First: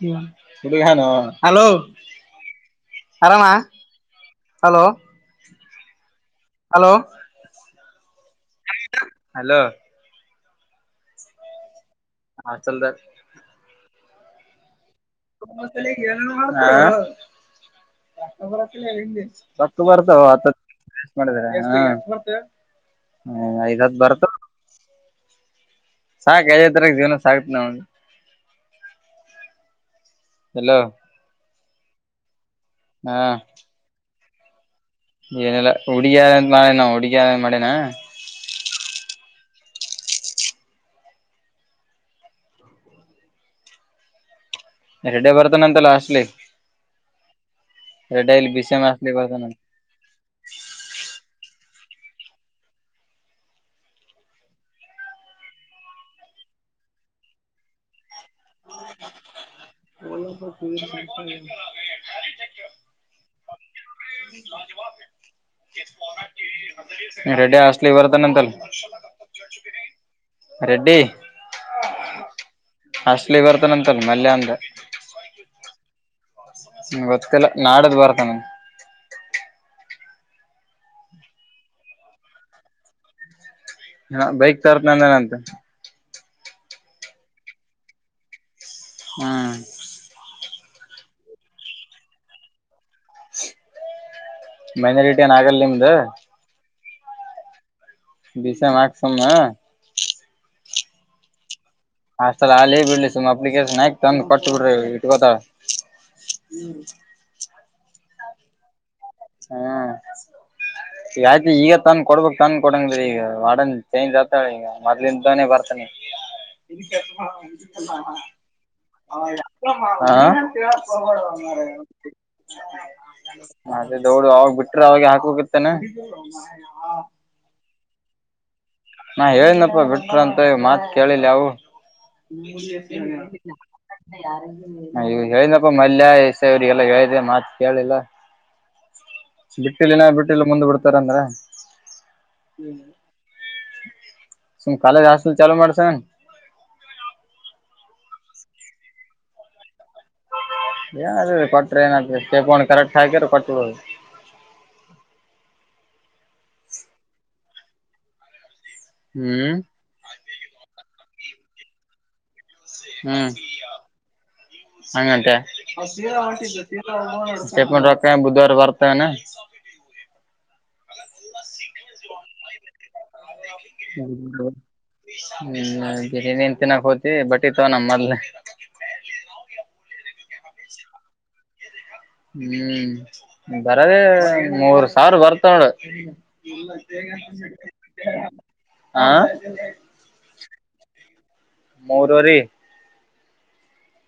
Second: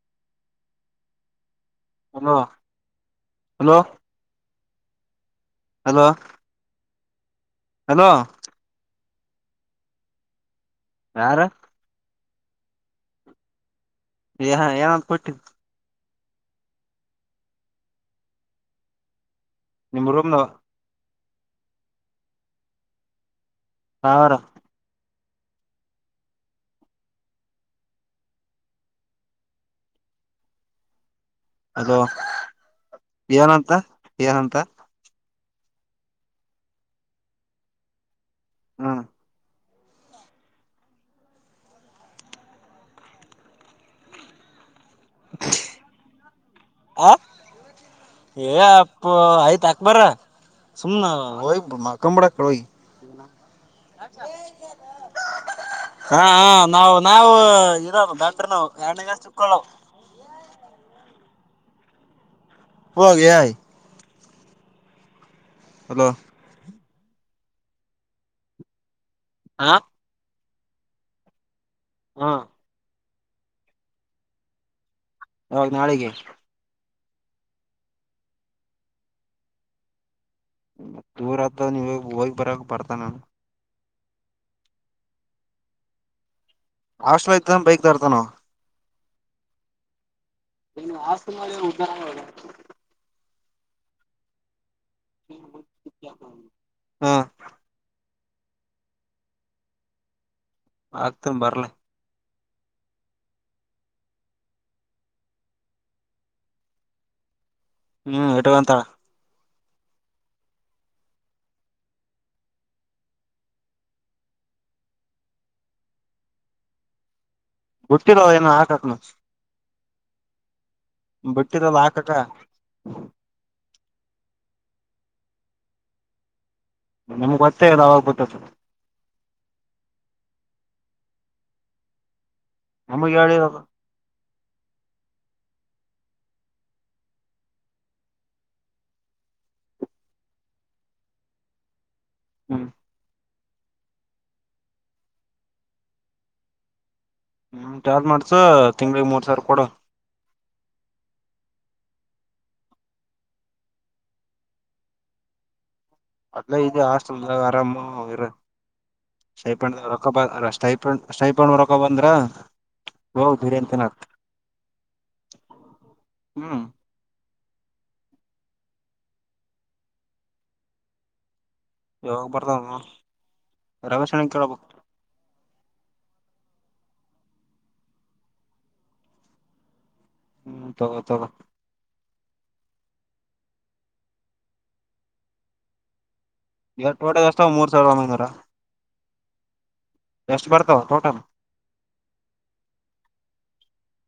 [unintelligible] Hello hello ಆರಾಮ hello hello hello hello hello hello ಯಾರ ಹಾ ಚಲ್ದ್ ಏ ಏನಂತ ಕೊಟ್ಟಿ [unintelligible] ಸತ್ತು ನಿಮ್ ಬರ್ತಾವ ರೂಮ್ ನವ ತತ್ತ ಮಾಡ್ ಹ ಐದು ಹತ್ ಬರ್ತವ್ ಸಾವಿರ ಸಾಕ್ ತ ಜೀವನ ಸಾಕ ನ [unintelligible] ಎಲ್ಲೋ ಹಲೋ ಹಾ ಏನಂತ ಏನಂತ ಏನಿಲ್ಲ ಹುಡಿಯಾರ ಮಾಡಳೆನಾ ಹುಡಿಯರ್ ಮಾಡೆನಾ ಹ ಎರಡೆ ಬರ್ತ ನಂತಲ್ಲ ಹಾಸ್ಟಲಿ ಆ ಏ ಅಪ್ಪ ಆಯ್ತ್ ಹಾಕ್ ಬಾರೊ ಸುಮ್ನೆ ಹಯ ಮ ಕಂ ಬಳ ಕಡೋ [unintelligible] ಹಾ ಹಾ ನಾವು ನಾವು ಇರೋದ್ ಡಾಕ್ಟರ್ ನಾವು ಎಣ್ಣಗ ಚಿಕ್ಕಳಾವು. ತ [unintelligible] ಹಾಗಯಿ [unintelligible] ಜವಾ ಸ [unintelligible] ರೆಡ್ಡಿ ಹಾಸ್ಟೆಲಿಗೆ ಬರತ್ತ್ ಅಂತ ಅಲ್ಲ ಹ ರೆಡ್ಡಿ ಹಾ ಹಾಸ್ಟಲಿ ಬರ್ತಾನಂತಲ್ ಮಲ್ಯ ಅಂ ಆವಾಗ ನಾಳೆಗೆ ಗೊತ್ತಿಲ್ಲ ನಾಳಿದ್ದ್ ಬರ್ತನಂತೆ ದೂರ ಆತ್ರ ನೀವ ಹೋಗ್ ಬರಕ್ ಬರ್ತ ನಾನು ಹ ಬೈಕ್ ತರುತ್ತಾನೆ ಅಂತ ಹಾಸ್ಟೆಲ್ ಇರತಾನೊ ಬೈಕ್ ತರ್ತಾನೊ? ಹ್ಮ್ ನಿ ಆಸ್ತ ಮಾಡಳ ಉಗ [unintelligible] ಮೈನಾರಿಟಿ ಏನ್ ಆಗಲ್ಲ ನಿಮ್ದ್ ಹ್ಮ ಬಷೆ ಮಗ್ಸಮ [unintelligible] ಆಗ್ತನಿ ಬರ್ಲೆ ಹಾಸ್ಟಲ್ ಅಲ್ಲಿ ಬಿಡ್ಲಿ ಸುಮನ್ ಅಪ್ಲಿಕೇಶನ್ ಹಾಕಿ ತಂದ ಕೊಟ್ಟ ಬಿಡ್ಬೇಕು ಇಟ್ಕೊತ್ತಾರ. ಹ್ಮ್ ಹ್ಮ್ ಇಟ್ಕೋಂತಾರ ಹಾ ಯಾಕ್ ಇಯಪ್ ಈಗ ತನ್ ಕೊಡ್ಬೇಕ್ ತನ್ ಕೊಡಂಗ ಈಗ ವಾರ್ಡನ್ ಚೇಂಜ್ ಆಗ್ತಾರ್ ಈಗ ಮೊದ್ಲಿಂದನೆ ಬರ್ತೆನ್ ವಿಷ [unintelligible] ಗೊತ್ತಿರೋ ಏನು ಹಾಕಕ್ನ ಪಡ ಬಿಟ್ಟಿರಲ್ಲ ಹಾಕಕ ಮತ್ತೆ ದೌಡು ಅವಾಗ ಬಿಟ್ರೆ ಅವಾಗ ಹಾಕ ಹೋಗತ್ತಾನ ನಿಮ್ಗ್ೊತ್ತೆದುಾವಾಗ್ಬಟ್ಟ ಸ ನಾ ಹೇಳನಪ್ಪ ಬಿಟ್ರ ಅಂತ ಮಾತ್ ಕೇಳಿಲ್ಲ ಅವು ನಮಗ್ ಹೇಳಿರಲ್ಲ ಮ ಇವ ಹೇಳನಪ್ಪ ಮಲ್ಯಸ ಇವ್ರಿಗೆಲ್ಲ ಹೇಳಿದೆ ಮಾತ್ ಕೇಳಿಲ್ಲ ಬಿಟ್ಟಿಲಿನ ಬಿಟ್ಟಲ್ಲಿ ಮುಂದ ಬಿಡ್ತಾರಂದ್ರ ಹ್ಮ್ ಶು ಕಾಾಲಜ ಹಾಸ್ಟಲ್ ಚಾಲೂ ಮಾಡಸ ಹ್ಮ ಚಾರ್ ಮಾಡ್ಸ ತಿಂಗಳಿಗೆ ಮೂರ್ ಸಾವಿರ ಕೊಡು ಯಾರ ಕೊಟ್ಟ ಕರೆಕ್ಟ್ ಕೊಟ್ಟ ಅದಲ್ಲ ಇದು ಹಾಸ್ಟೆಲ್ದಾಗ ಆರಾಮ ಇರ ಹ್ಮ್ ಸೈಪಂಡ ರೊಕ್ಕ ಬ ಸ್ಟೈಪ್ ಸ್ಟೈಪಂಡ ರೊಕ್ಕ ಬಂದ್ರ ಹೋಗ ಹ್ಮ್ ದುಡಿ ಅಂತ ತಿನ್ನಕ್. ಹಂಗಂತೆಂ ಹ್ಮ್ ಎಪ ರಕಾಯ ಬುಧವಾರ ವರ್ತಾಯ ಯೋಗ ಪರದ ಹ ಹ್ಮ ಬಿರಿಯಾನಿ ತಿನ್ನಾಕ್ ಹೋಗತಿವಿ ಬಟ್ ಇತವ ನಮ್ಮ ಮೊದ್ಲೆ ಹ್ಮ್ ತವ ತವಾ ಹ್ಮ್ ಬರದ ಮೂರ್ ಸಾವಿರ ಬರ್ತೊಂಡ ಎರಡು ೋಟೆಗೆ ಅಷ್ಟ ಮೂರ್ ಸಾವಿರದ ಒಂಬೈನೂರ ಆಾ ಎಷ್ಟು ಬರ್ತಾವ ಟೋಟಲ್ ಮೂರವರಿ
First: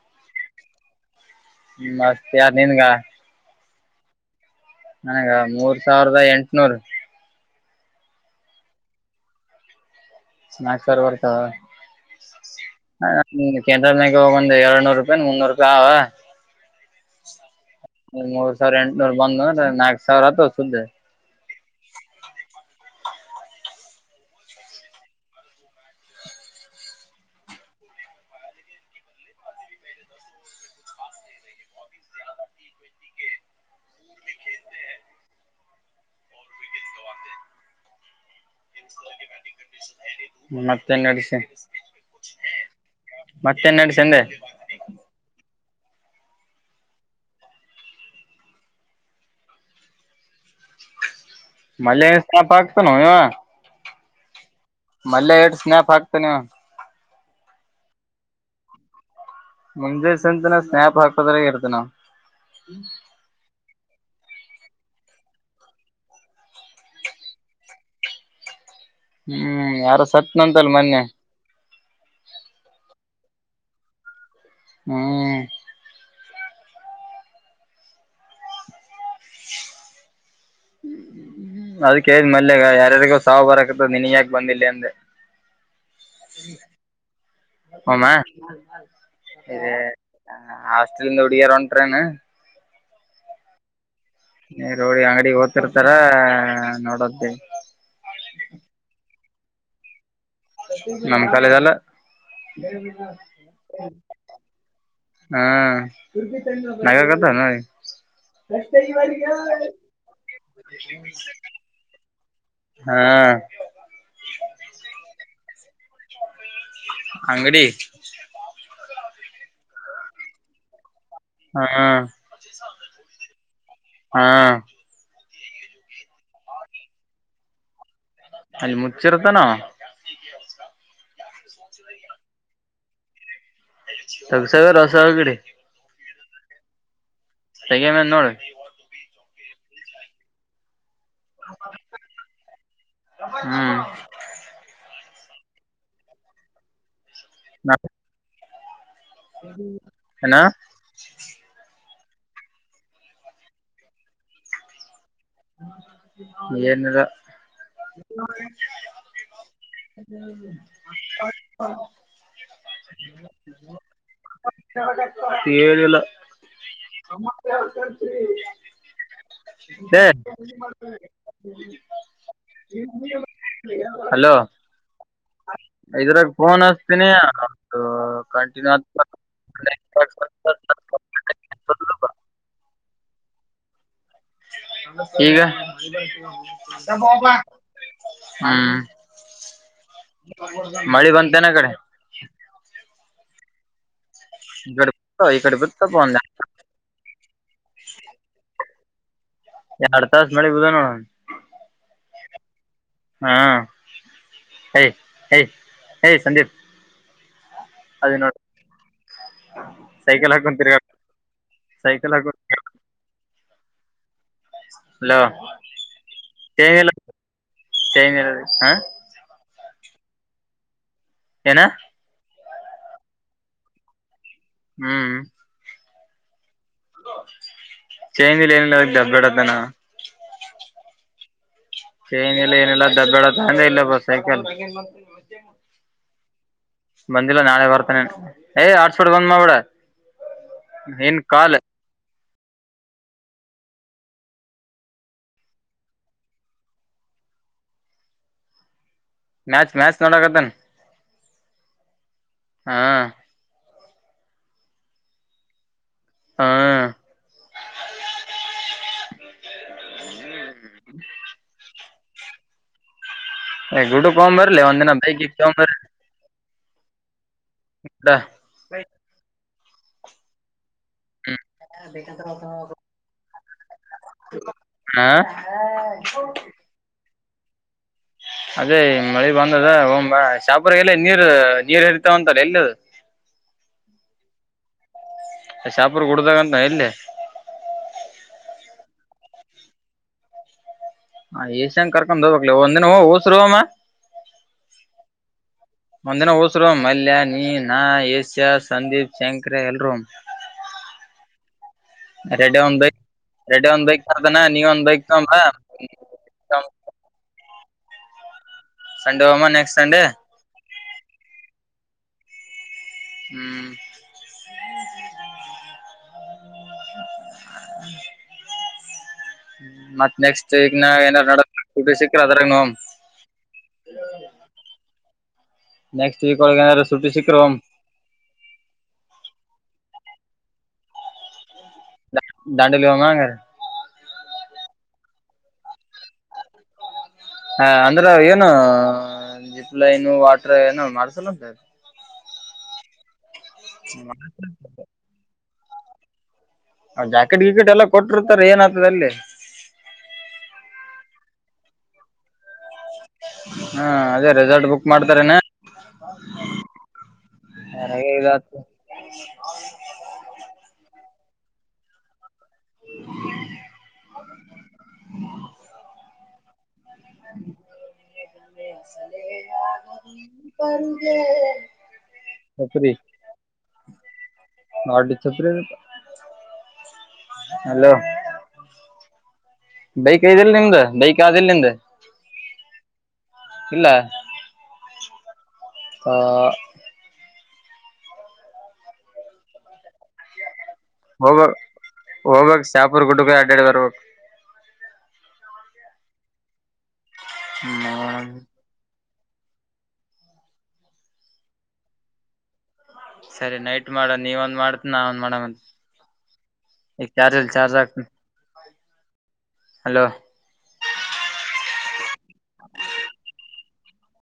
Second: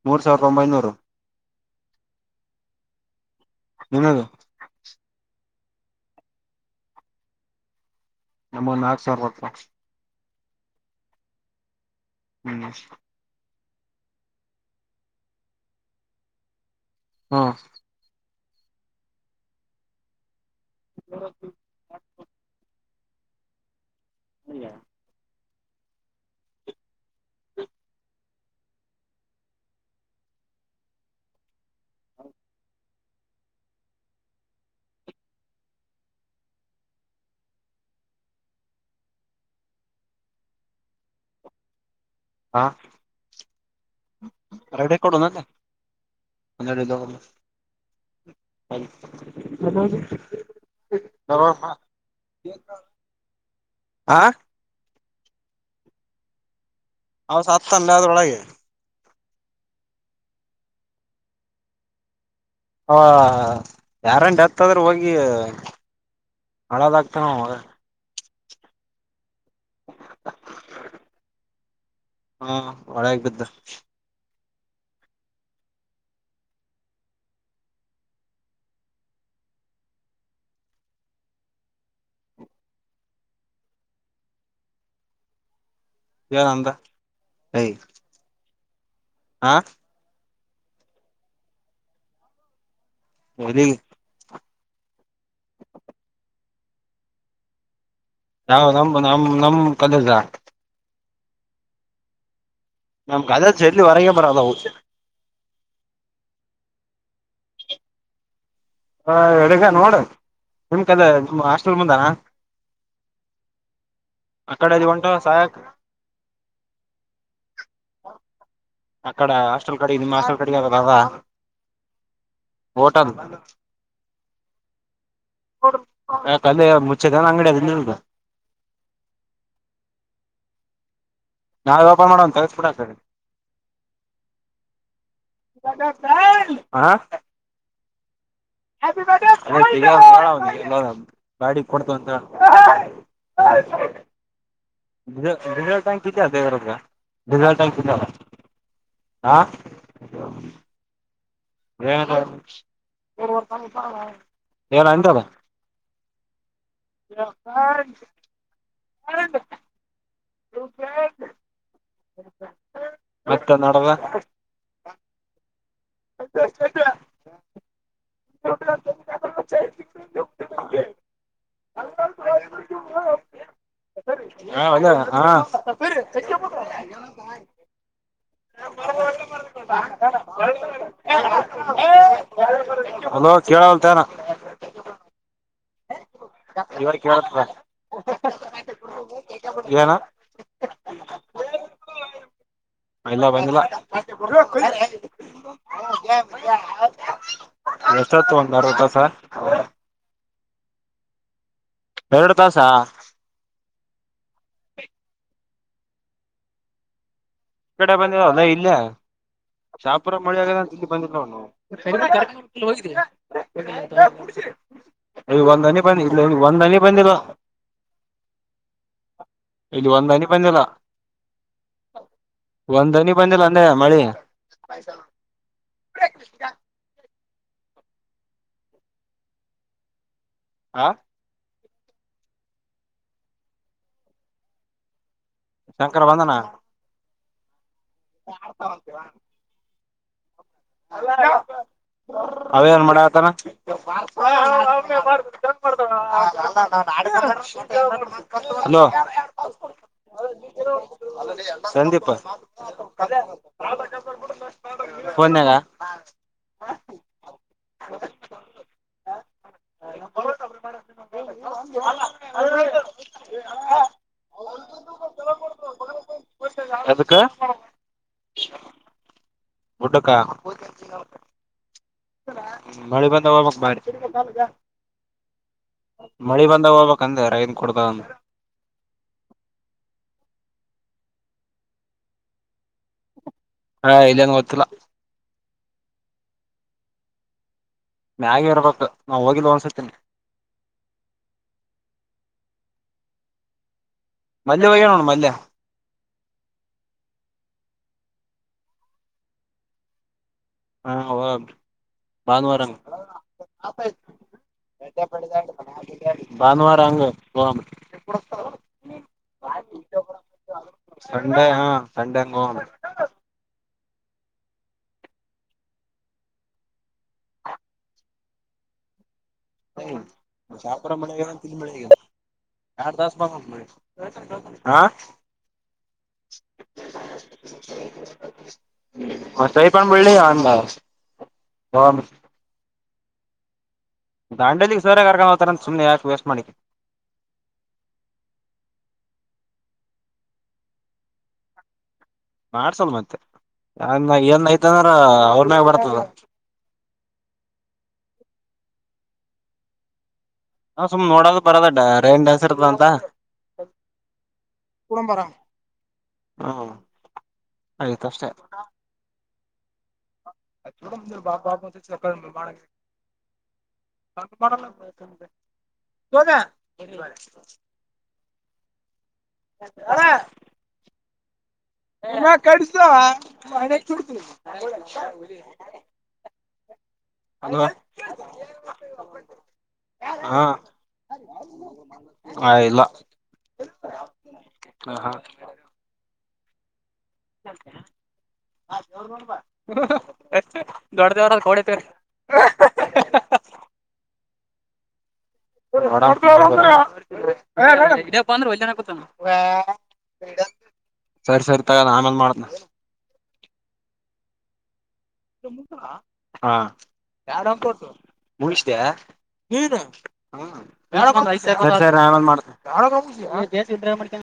ಮೂರ್ ಸಾವಿರದ ಒಂಬೈನೂರು ಯಾರು ನಿಂಗಾ ನಿನದು ನನಗ ಮೂರ್ ಸಾವಿರದ ಎಂಟನೂರು ನಮ್ಮ ನಾಕು ಸಾವಿರ ರ ನಾಲ್ಕು ಬರ್ತ ಹ್ಮ್ ಕೆಂಟಲ್ನ ಹೋಗ ಒಂದು ಎರಡುನೂರು ರೂಪಾಯಿ ಮುನ್ನೂರು ರೂಪಾಯಿ ಹಾ ಮೂರ್ ಸಾವಿರ ಎಂಟುನೂರ್ ಬಂದು ನಾಕಕ್ ಸಾವಿರ ಆತ ಸುದ್ದೆ ಅಲ್ಲ ಹ ಹೌ ಮತ್ತನ್ ಅಡಸ ಹ ಮತ್ತೆ ನಡ್ಸಂದೆ ಒರೆದು ಹ ಹ ಮಳೆ ಸಾಪ ಆಗ್ತ ನವ ಆಾ ಮಳೆ ಸ್ನ್ಯಾಪ್ ಹಾಕ್ತಾನೆ ನಾ ಸತ್ತ ಅಲ್ಲ ಅದ್ರೊಳಗೆ ಮುಂಜೆ ಸಂತನ ಸ್ನ್ಯಪ್ ಹಾಕ್ಕದ್ರ ಇರ್ತನಾ ಹಾ ಹಾ ಯಾರನ್ ಡೆತ್ ಆದ ಆದ್ರ ಹೋಗಿ ಹಳದಾಗಗ್ತೇನ ಹ್ಮ್ ಯಾರ ಸತ್ನಂತಲ್ ಮೊನ್ನೆ ಹಾ ಒಳಾಗ ಬ್ದ ಹ್ಮ್ ಹ್ಮ ಅದ್ ಕೇಳ್ ಮಲ್ಯಗ ಯಾರಾರ್ಗೂ ಸಾವ್ ಬರಕತದ ನೀನ್ ಯಾಕೆ ಬಂದಿಲ್ಲ ಅಂದೆ [inaudible] ಏನಂದ ಯ್ ಹೋಮ ಹ ಎ ಹಾಸ್ಟೆಲ್ ಹೊಡಗಿಯರು ಹೊಂಟ್ರೇನು ಹ್ಮ್ ನೀ ರೋಡಿ ಅಂಗಡಿಗೆ ಓತಿರ್ತಾರ ನೋಡೋದೇ ನಾ ನಮ್ ನಮ್ ನಮ್ ಕಾಲೇಜಾ ನಮ್ ಕಾಲೇಜ್ ಅಲ್ಲ ನಮ್ ಕಾಲೇಜ್ ಜರ್ಲಿ ಹೊರಗೆ ಬರಲ್ಲ ಅವು ಹಾ ನಗಕ್ ಹತನ ಹ ಎಡುಗ ನೋಡು ನಿಮ್ ಕದ ನಿಮಮ್ಮ ಹಾಸ್ಟೆಲ್ ಮುಂದಾನ ಹಾ ಅಕ್ಕಡೆ ಅದು ಒಂಟ ಸಾಕ್ ಅಂಗಡಿ ಆ ಕಡೆ ಹಾಸ್ಟೆಲ್ ಕಡೆ ನಿಮ್ಮ ಹಾಸ್ಟೆಲ್ ಕಡೆ ಆದಲ ಆದ ಹಾ ಹಾ ಯಾಕ್ ಅಲ್ಲಿ ಮುಚ್ಚೆದಾನ ಅಂಗಡಿಯ [unintelligible] ಅಲ್ಲಿ ಮುಚ್ಚಿರ್ತಾನ ನಾವೆ ಓಪನ್ ಮಾಡೋಣ್ [unintelligible] [unintelligible] ಹಾ ತೆಗ ನನ್ ನೋಡ್ [unintelligible] ಗಾಡಿ ಕೊಡ್ತಂತ ಹ್ಮ್ ತಕೊ ಡೀಸೆಲ್ ಟ್ಯಾಂಕ್ ಇತ್ತ [unintelligible] ಏನು ಏನ್ ಅಂದ್ರಲ್ಲ ಏನಿಲ್ಲ ಮತ್ತೆ ನಡದ [inaudible] ಏನು ಇಲ್ಲ ಏ [inaudible] ಹಲೋ ಒಳ್ಳೆ ಹಾ ಇದ್ರಾಗ ಫೋನ್ ಹಚ್ತೀನಿ ಕಂಟಿನ್ಯೂ ಹಲೋ ಕೇಳಲ್ತಾಯೇನೋ ಈಗ ಏನು ಮಳೆ ಬಂತೆನ್ ಅಕಡೆ ಇಲ್ಲ ಬಂದಿಲ್ಲ [unintelligible] ಎಷ್ಟ್ ಆತು ಒಂದ್ [unintelligible] ಎರಡ್ ತಾಸ್ ಮಾಡಿ [unintelligible] ಎರಡು ತಾಸ್ಸ ಹಾ ಏಯ್ ಏಯ್ ಸಂದೀಪ್ ಕಡೆ ಅದು ಬಂದಿ ನೋಡ ಹೊಲ್ಲ ಇಲ್ಲೆಯ ಶಾಪುರ ಸೈಕಲ್ ಮಳಿ ಹಾಕೊಂಡ್ ಆಗದ ತಿರ್ಗಾಡ್ ಇಲ್ಲಿ ಬಂದಿಲ್ಲ ಅವನು ಸೈಕಲ್ ಹಾಕೊಂಡ್ ತಿರ್ಗಾಡ್ ಹಲೋ ಈ ಒಂದ್ ಹನಿ ಬಂದ್ ಇಲ್ಲ ಒಂದ್ ಚೈನ್ ಹನಿ ಇಲ್ಲ ಬಂದಿಲ್ಲ [unintelligible] ಇಲ್ಲಿ ಒಂದ್ ಹನಿ ಬಂದಿಲ್ಲ ಏನ ಒಂದ್ ಹನಿ ಬಂದಿಲ್ಲ ಅಂದೆ ಮಳೆ ಹ್ಮ್ ಹೇ ಕೃಷ್ಣ ಚೇಂಜ್ ಏನ್ ಏನಿಲ್ಲ ಅಬ್ಬೇಡತಾನ ಹಾ ಚೈನ್ ಇಲ್ಲಿ ಏನಲ್ಲ ದಬ್ಬಾಳ ತಂದ ಇಲ್ಲ ಬ ಸೈಕಲ್ ಶಂಕರ ವಂದನಾ ಬಂದಿಲ್ಲ ನಾಳೆ ಬರ್ತಾನನೆ ಯ್ ಆಸ್ಫೋಟ್ ಬಂದ್ ಮಾಡಬಿಡ ಇನ್ ಕಾಲು ಅವೇ ಏನ್ ಮಾಡಾಕತ್ತಾನ [unintelligible] ಹಲೋ ಮ್ಯಾಚ್ ಮ್ಯಾಚ್ ನೋಡಕದನ್ ಸಂದೀಪ್ ಫೋನ್ನಂಗ ಹ್ಮ ಹಾ [unintelligible] [unintelligible] ಗುಟಕ್ ಹೋಗನ್ ಬರ್ಲಿಲ್ಲ ಒಂದಿನ ಬೈಕ್ ಗಿಕ್ ತಗೊಂಡು ಅದಕ್ಕ ಯಕ್ಡ ಗುಟುಕ್ಕ ಮಳಿ ಬಂದ ಮಕ್ ಬಾಲಿ ಹಾ ಹೋಗ್ಬಕ್ ಅಂದೆ ರೈನ್ ಕೊಡ್ದ ಅದೇ ಮಳಿ ಬಂದದ ಹೋಗನ್ ಬಾ ಚಾಪುರಗೆಲ್ಲ ನೀರು ನೀರ್ ಹರಿತಾವಂತಲ್ಲ ಎಲ್ಲದು ಹಾ ಇಲ್ಲಂಗಗೆ ಗೊತ್ತಿಲ್ಲ ಶಾಪರ್ ಕುಡ್ದಾಗ ಎಲ್ಲಿ ಮ್ಯಾಗ ಇರ್ಬೇಕು ನಾ ಹೋಗಿದ್ದು ಅನ್ಸತೀನಿ ಹ ಏಷನ್ ಕರ್ಕೊಂಡ್ ದ ಒಂದಿನ ಉಸ್ರುಮ ಮಲ್ಲೆ ಹೋಗ್ಯ ನೋಡ್ ಮಲ್ಲೆ ಒಂದಿನ ಹುಸ್ರ ಮಲ್ಲಯ ನೀ ನಾ ಎಸ ಶ್ಯ ಸಂದೀಪ್ ಶಂಕರೆ ಎಲ್ರೂ ಹಾ ಹೋ ರೆಡಿ ಒಂದೈ ರೆಡಿ ಒಂದೈತ ಅದಾನ ನೀವ ಒಂದಐಕ್ತಂಬ ಭಾನುವಾರ ಅಂಗ್ ಎಪ್ಪಡಸ್ಾವ ಸಂಡೇವಾಮ ನೆಕ್ಸ್ಟ್ ಸಂಡೆ ಸಂಡೇ ಹಾ ಸಂಡೆ ಹೋಮ ಹ್ಮ್ [inaudible] ಮತ್ ನೆಕ್ಸ್ಟ್ ವೀಕ್ ಶಾಪರ ನ ಮ ಏನಾರ ನಡ ತಿಲ್ಲಿ ಮ ಸುಟಿ ಸಿಕ್ಕ್ರ ಅದ್ರಾಗ ನೋಮ್ ಆರ್ದಾಸ ಬ [unintelligible] ಹಾ ನೆಕ್ಸ್ಟ್ ವೀಕ್ ಒಳಗ ಏನಾರ ಸುಟಿ ಸಿಕ್ಕ್ರ ಹೋಮ್ ಹ ಸರಿಬಾ ಬೆಳಿ ಅಂದ ಹೋಗಮ್ ದ ದಾಂಡೇಲಿ ಹೋಮ ದಾಂಡೇಲಿಗೆ ಸರ್ರೆ ಕರ್ಕೊಂಡ ಹ್ತಾರ ಸುಮ್ನೆ ಯಾಕೆ ವೇಸ್ಟ್ ಮಣಿಕ್ಕೆ ಹಾ ಅಂದ್ರೆ ಏನು ಜಿಪ್ ಲೈನು ವಾಟರ್ ಏನ ಮಾಡ್ಸಲ್ಲ ಅಂತೆ ಮಾಡಸಲ್ ವತ್ತೆ ಅ ಏನ್ ಐತಂದ್ರ ಅವ್ರನಾಗ ಬರ್ತದ ಹತಾರೆ ಏನ ಆ್ತದೆ ಅಲ್ಲಿ ಬರದಡ್ಡ ರೈನ್ ಡಾನ್ಸ್ ಬ ಹಾ ಅದೇ ರೆಸಾರ್ಟ್ ಬುಕ್ ಮಾಡ್ತಾರೆನ ಹ್ಮ್ ನ ಆಯ್ತ ಅಷ್ಟೇ ಆತ್ತು ಬಾಾಪ ಮತ್ತ ಚಕಂಡ ಮಾಡಕ್ಕೆ ತಂದು ಬರಲ್ಲ ತೋದೆ ಬುದುವಾರ [unintelligible] ಪಾರುದೆ ನ ಕಡ್ಸತ ಗಾಡಿ ಛತ್ರಿ ಹಲೋ ಒ [unintelligible] ಬೈಕ್ ಐದೆಲ್ ನಿಮ್ದ ಬೈಕ್ ಆದಲ್ ನಿಮ್ದ ಆ ಇಲ್ಲ ಇಲ್ಲ ಹ ಹಾ ಹ ಹ ಎಷ್ಟ ದೊಡ್ಡದೇವರ ಹೋಗ್ಬೇಕ್ ಕೊಡಿತ ಹೋಗ್ಬೇಕ್ ಶಾಪುರ್ ಗುಡ್ಡಕ ಅಡ್ಡಾಡಿ ಬರ್ಬೇಕು ಇದಪ್ಪ ಹ್ಮ್ ಅಂದ್ರ ಒಲ್ನ ಕತ ಸರಿ ಸರಿ ತಗೋಲ್ಲ ಆಮೇಲ್ ಮಾಡತ್ನ ಸರಿ ನೈಟ್ ಮಾಡ ನೀವ ಒಂದ್ ಮಾಡ ಈಗ ಚಾರ್ಜ್ ಇಲ್ ಹಾರಾಮ್ ಚಾರ್ಜ್ ಹಾಕ್ತನ್ ಮು ನೀ ಹಲೋ [unintelligible] ಜಸ್ ಮಾಡ